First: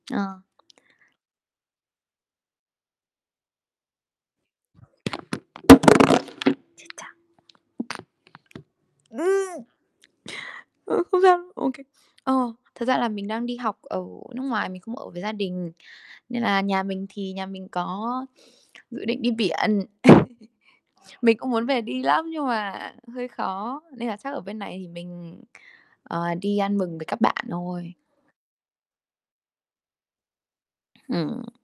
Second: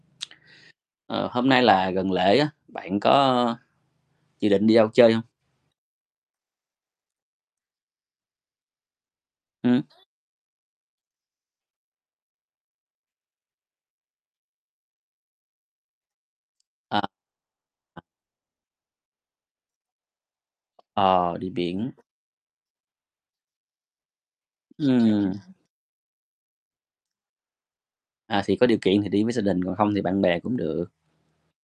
Ờ. Ờ, hôm nay là gần lễ á, bạn có dự định đi đâu chơi hông? Chết cha. Ừm. Ơ, không sao, OK. Ờ, thật ra là mình đang đi học ở nước ngoài, mình không ở với gia đình, nên là nhà À. mình thì nhà mình À. có dự định đi biển. Ờ, Mình đi cũng muốn về biển. đi lắm nhưng mà hơi khó, nên là chắc ở bên này thì Ừm. mình, ờ, đi ăn mừng với các bạn thôi. À, thì có điều kiện thì đi với gia đình, còn không thì bạn bè cũng được. Ừm.